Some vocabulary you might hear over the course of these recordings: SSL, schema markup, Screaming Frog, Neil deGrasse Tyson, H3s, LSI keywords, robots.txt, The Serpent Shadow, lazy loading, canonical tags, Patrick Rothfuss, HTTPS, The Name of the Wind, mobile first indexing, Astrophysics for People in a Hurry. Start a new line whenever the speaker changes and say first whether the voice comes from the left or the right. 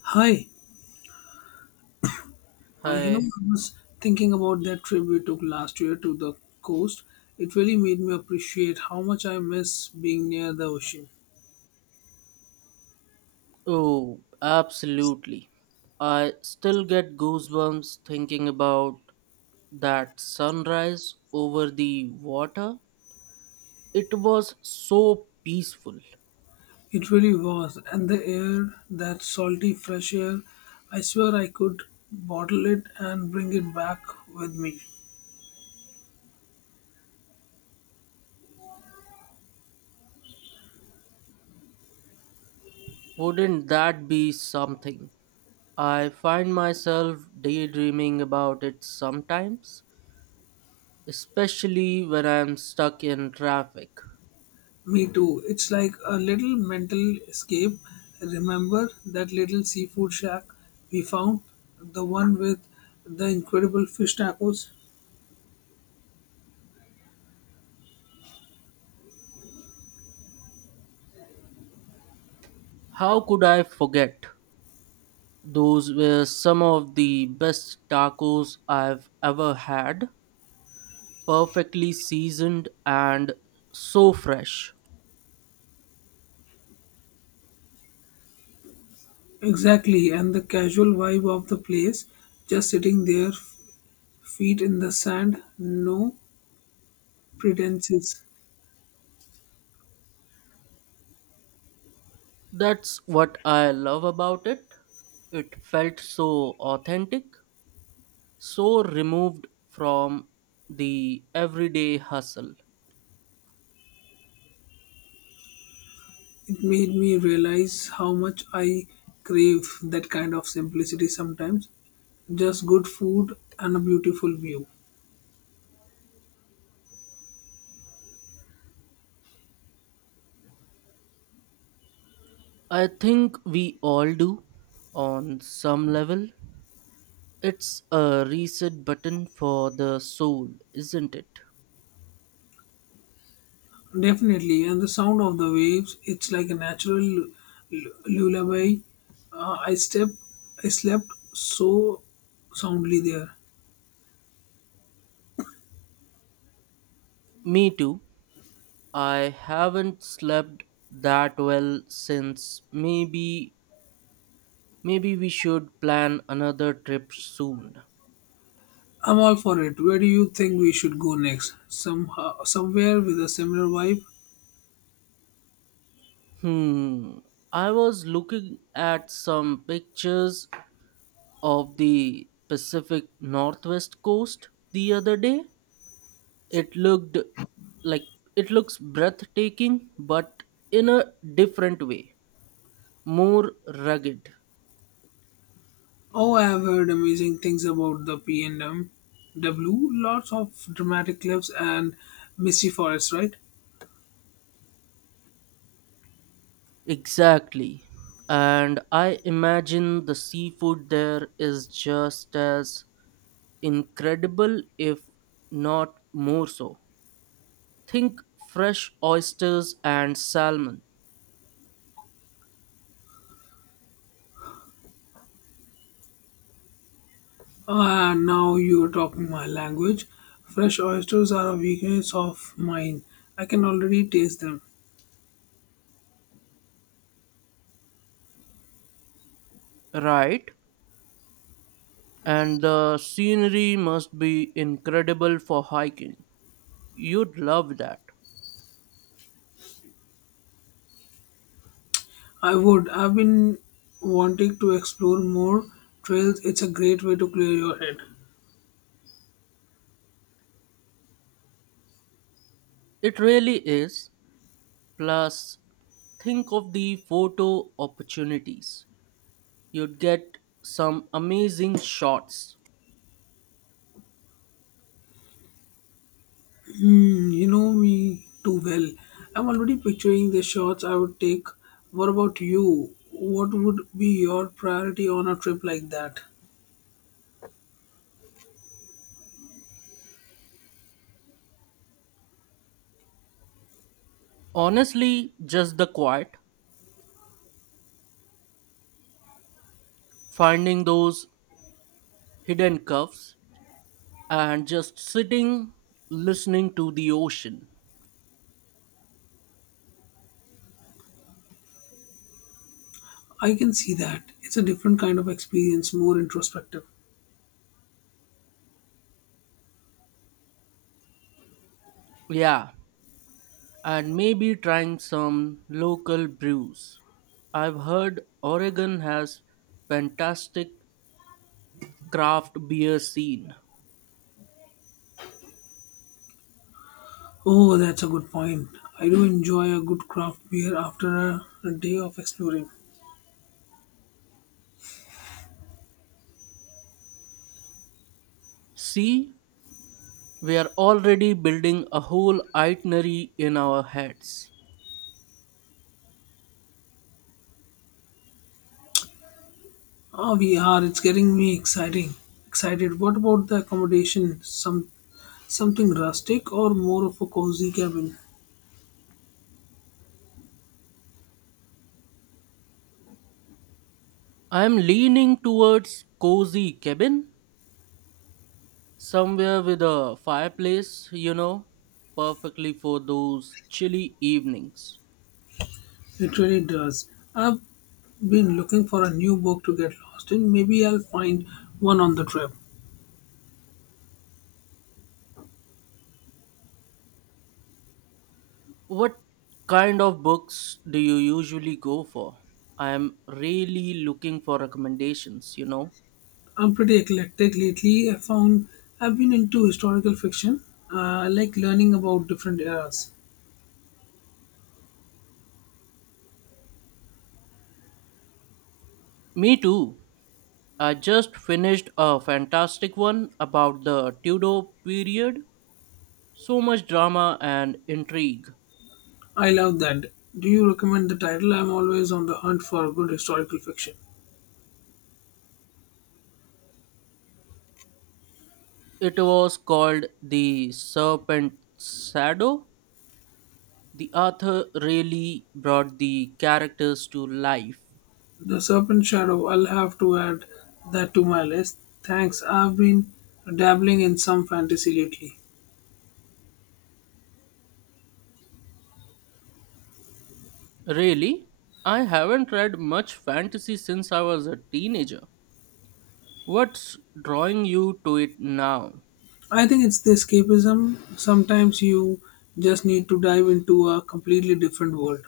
left: Hi, you know,
right: Hi.
left: I was thinking about that trip we took last year to the coast. It really made me appreciate how much I miss being near the ocean.
right: Oh, absolutely. I still get goosebumps thinking about that sunrise over the water. It was so peaceful.
left: It really was, and the air, that salty, fresh air, I swear I could bottle it and bring it back with me.
right: Wouldn't that be something? I find myself daydreaming about it sometimes, especially when I'm stuck in traffic.
left: Me too. It's like a little mental escape. Remember that little seafood shack we found? The one with the incredible fish tacos?
right: How could I forget? Those were some of the best tacos I've ever had, perfectly seasoned and so fresh.
left: Exactly, and the casual vibe of the place, just sitting there, feet in the sand, no pretenses.
right: That's what I love about it. It felt so authentic, so removed from the everyday hustle.
left: It made me realize how much I crave that kind of simplicity sometimes. Just good food and a beautiful view.
right: I think we all do on some level. It's a reset button for the soul, isn't it?
left: Definitely, and the sound of the waves, it's like a natural lullaby. Uh, I step, I slept so soundly there.
right: Me too. I haven't slept that well since maybe— maybe we should plan another trip soon.
left: I'm all for it. Where do you think we should go next? Somehow, somewhere with a similar vibe?
right: Hmm. I was looking at some pictures of the Pacific Northwest coast the other day. It looked like it looks breathtaking, but in a different way, more rugged.
left: Oh, I have heard amazing things about the P&MW. Lots of dramatic cliffs and misty forests, right?
right: Exactly. And I imagine the seafood there is just as incredible, if not more so. Think fresh oysters and salmon.
left: Ah, now you're talking my language. Fresh oysters are a weakness of mine. I can already taste them.
right: Right. And the scenery must be incredible for hiking. You'd love that.
left: I would. I've been wanting to explore more trails. It's a great way to clear your head.
right: It really is. Plus, think of the photo opportunities. You'd get some amazing shots.
left: Hmm, you know me too well. I'm already picturing the shots I would take. What about you? What would be your priority on a trip like that?
right: Honestly, just the quiet, finding those hidden cuffs, and just sitting listening to the ocean.
left: I can see that. It's a different kind of experience, more introspective.
right: Yeah, and maybe trying some local brews. I've heard Oregon has fantastic craft beer scene.
left: Oh, that's a good point. I do enjoy a good craft beer after a day of exploring.
right: See, we are already building a whole itinerary in our heads.
left: Oh, we are. It's getting me exciting. Excited. What about the accommodation? Something rustic or more of a cozy cabin?
right: I'm leaning towards cozy cabin, somewhere with a fireplace, you know, perfectly for those chilly evenings.
left: It really does. I've been looking for a new book to get lost in. Maybe I'll find one on the trip.
right: What kind of books do you usually go for? I am really looking for recommendations, you know.
left: I'm pretty eclectic lately. I've been into historical fiction. I like learning about different eras.
right: Me too. I just finished a fantastic one about the Tudor period. So much drama and intrigue.
left: I love that. Do you recommend the title? I'm always on the hunt for good historical fiction.
right: It was called The Serpent's Shadow. The author really brought the characters to life.
left: The Serpent Shadow. I'll have to add that to my list. Thanks. I've been dabbling in some fantasy lately.
right: Really? I haven't read much fantasy since I was a teenager. What's drawing you to it now?
left: I think it's the escapism. Sometimes you just need to dive into a completely different world.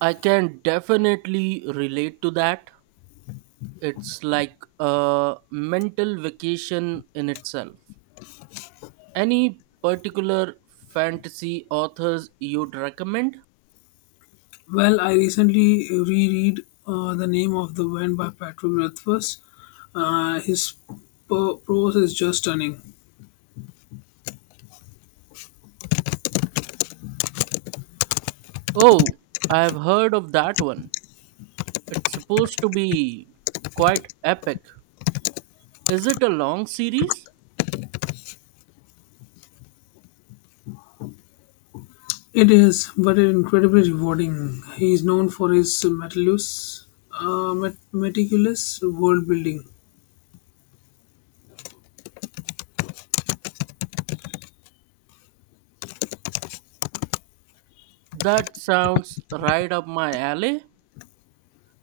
right: I can definitely relate to that. It's like a mental vacation in itself. Any particular fantasy authors you'd recommend?
left: Well, I recently reread The Name of the Wind by Patrick Rothfuss. His prose is just stunning.
right: Oh, I've heard of that one. It's supposed to be quite epic. Is it a long series?
left: It is, but it's incredibly rewarding. He is known for his meticulous world building.
right: That sounds right up my alley.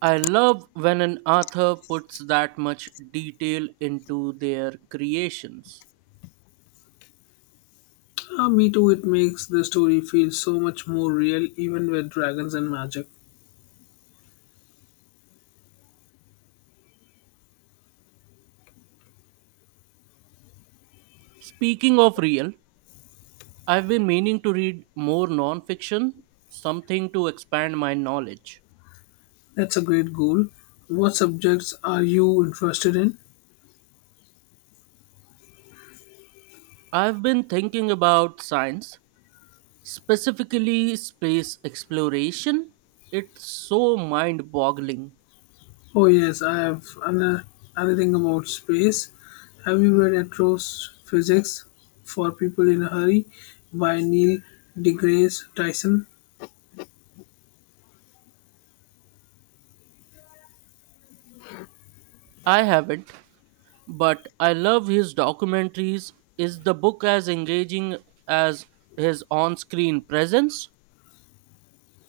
right: I love when an author puts that much detail into their creations.
left: Me too, it makes the story feel so much more real, even with dragons and magic.
right: Speaking of real, I've been meaning to read more nonfiction, something to expand my knowledge.
left: That's a great goal. What subjects are you interested in?
right: I've been thinking about science, specifically space exploration. It's so mind boggling.
left: Oh, yes, anything about space. Have you read Astrophysics for People in a Hurry by Neil deGrasse Tyson?
right: I haven't, but I love his documentaries. Is the book as engaging as his on screen presence?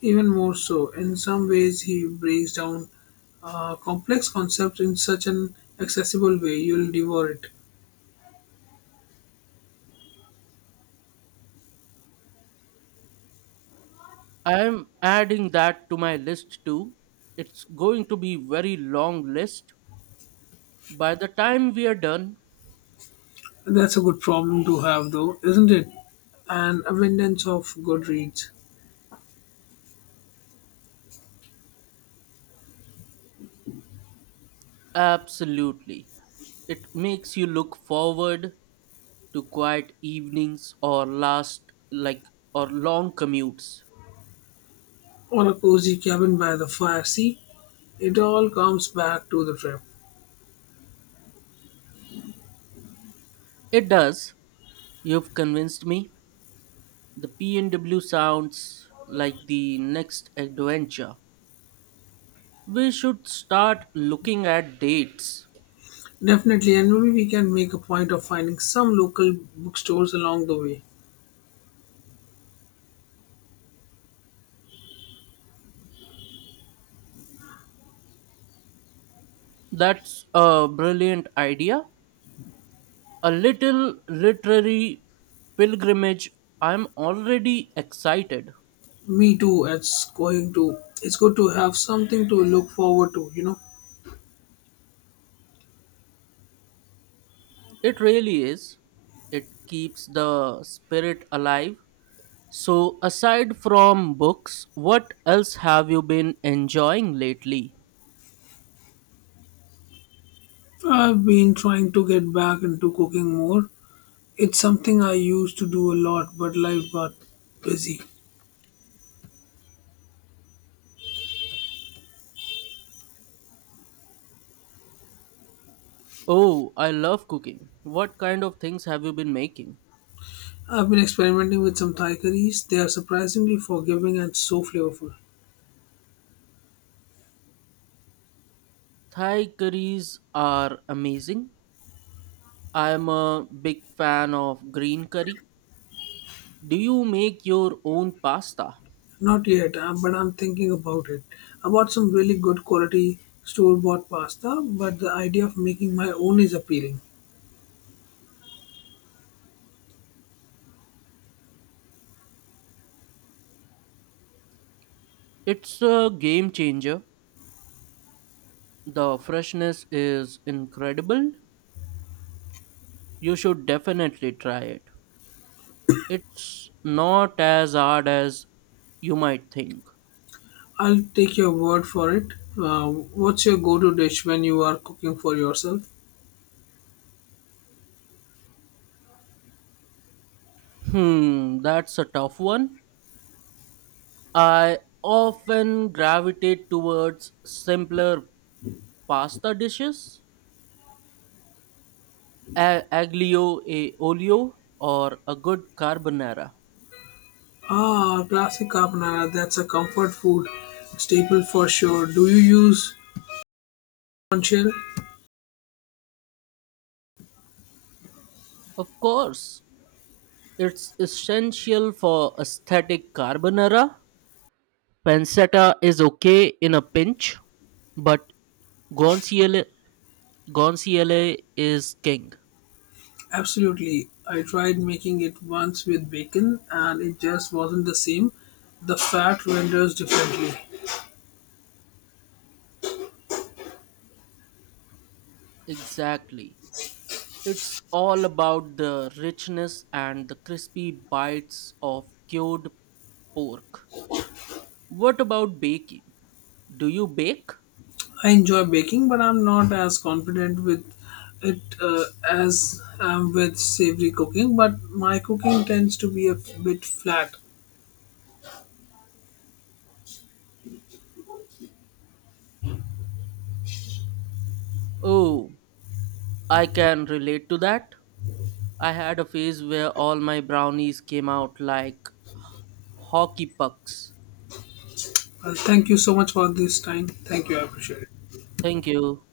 left: Even more so, in some ways, he breaks down complex concepts in such an accessible way you'll devour it.
right: I'm adding that to my list too. It's going to be very long list. By the time we are done,
left: That's a good problem to have, though, isn't it? An abundance of good reads.
right: absolutely. It makes you look forward to quiet evenings or last like or long commutes.
left: Or a cozy cabin by the fire. See, it all comes back to the trip.
right: It does. You've convinced me. The PNW sounds like the next adventure. We should start looking at dates.
left: Definitely, and maybe we can make a point of finding some local bookstores along the way.
right: That's a brilliant idea. A little literary pilgrimage. I'm already excited.
left: Me too. It's going to. It's good to have something to look forward to. You know,
right: It really is. It keeps the spirit alive. So, aside from books, what else have you been enjoying lately?
left: I've been trying to get back into cooking more. It's something I used to do a lot, but life got busy.
right: Oh, I love cooking. What kind of things have you been making?
left: I've been experimenting with some Thai curries. They are surprisingly forgiving and so flavorful.
right: Thai curries are amazing. I am a big fan of green curry. Do you make your own pasta?
left: Not yet, but I'm thinking about it. I bought some really good quality store bought pasta, but the idea of making my own is appealing.
right: It's a game changer. The freshness is incredible. You should definitely try it. It's not as hard as you might think.
left: I'll take your word for it. What's your go to dish when you are cooking for yourself?
right: Hmm, that's a tough one. I often gravitate towards simpler pasta dishes, aglio e olio, or a good carbonara.
left: Ah, classic carbonara. That's a comfort food staple for sure. Do you use conchel?
right: Of course, it's essential for aesthetic carbonara. Pancetta is okay in a pinch, but Gonciele, Gonciele is king.
left: Absolutely. I tried making it once with bacon and it just wasn't the same. The fat renders differently.
right: Exactly. It's all about the richness and the crispy bites of cured pork. What about baking? Do you bake?
left: I enjoy baking, but I'm not as confident with it as I'm with savory cooking. But my cooking tends to be a bit flat.
right: Oh, I can relate to that. I had a phase where all my brownies came out like hockey pucks.
left: Thank you so much for this time. Thank you. I appreciate it.
right: Thank you.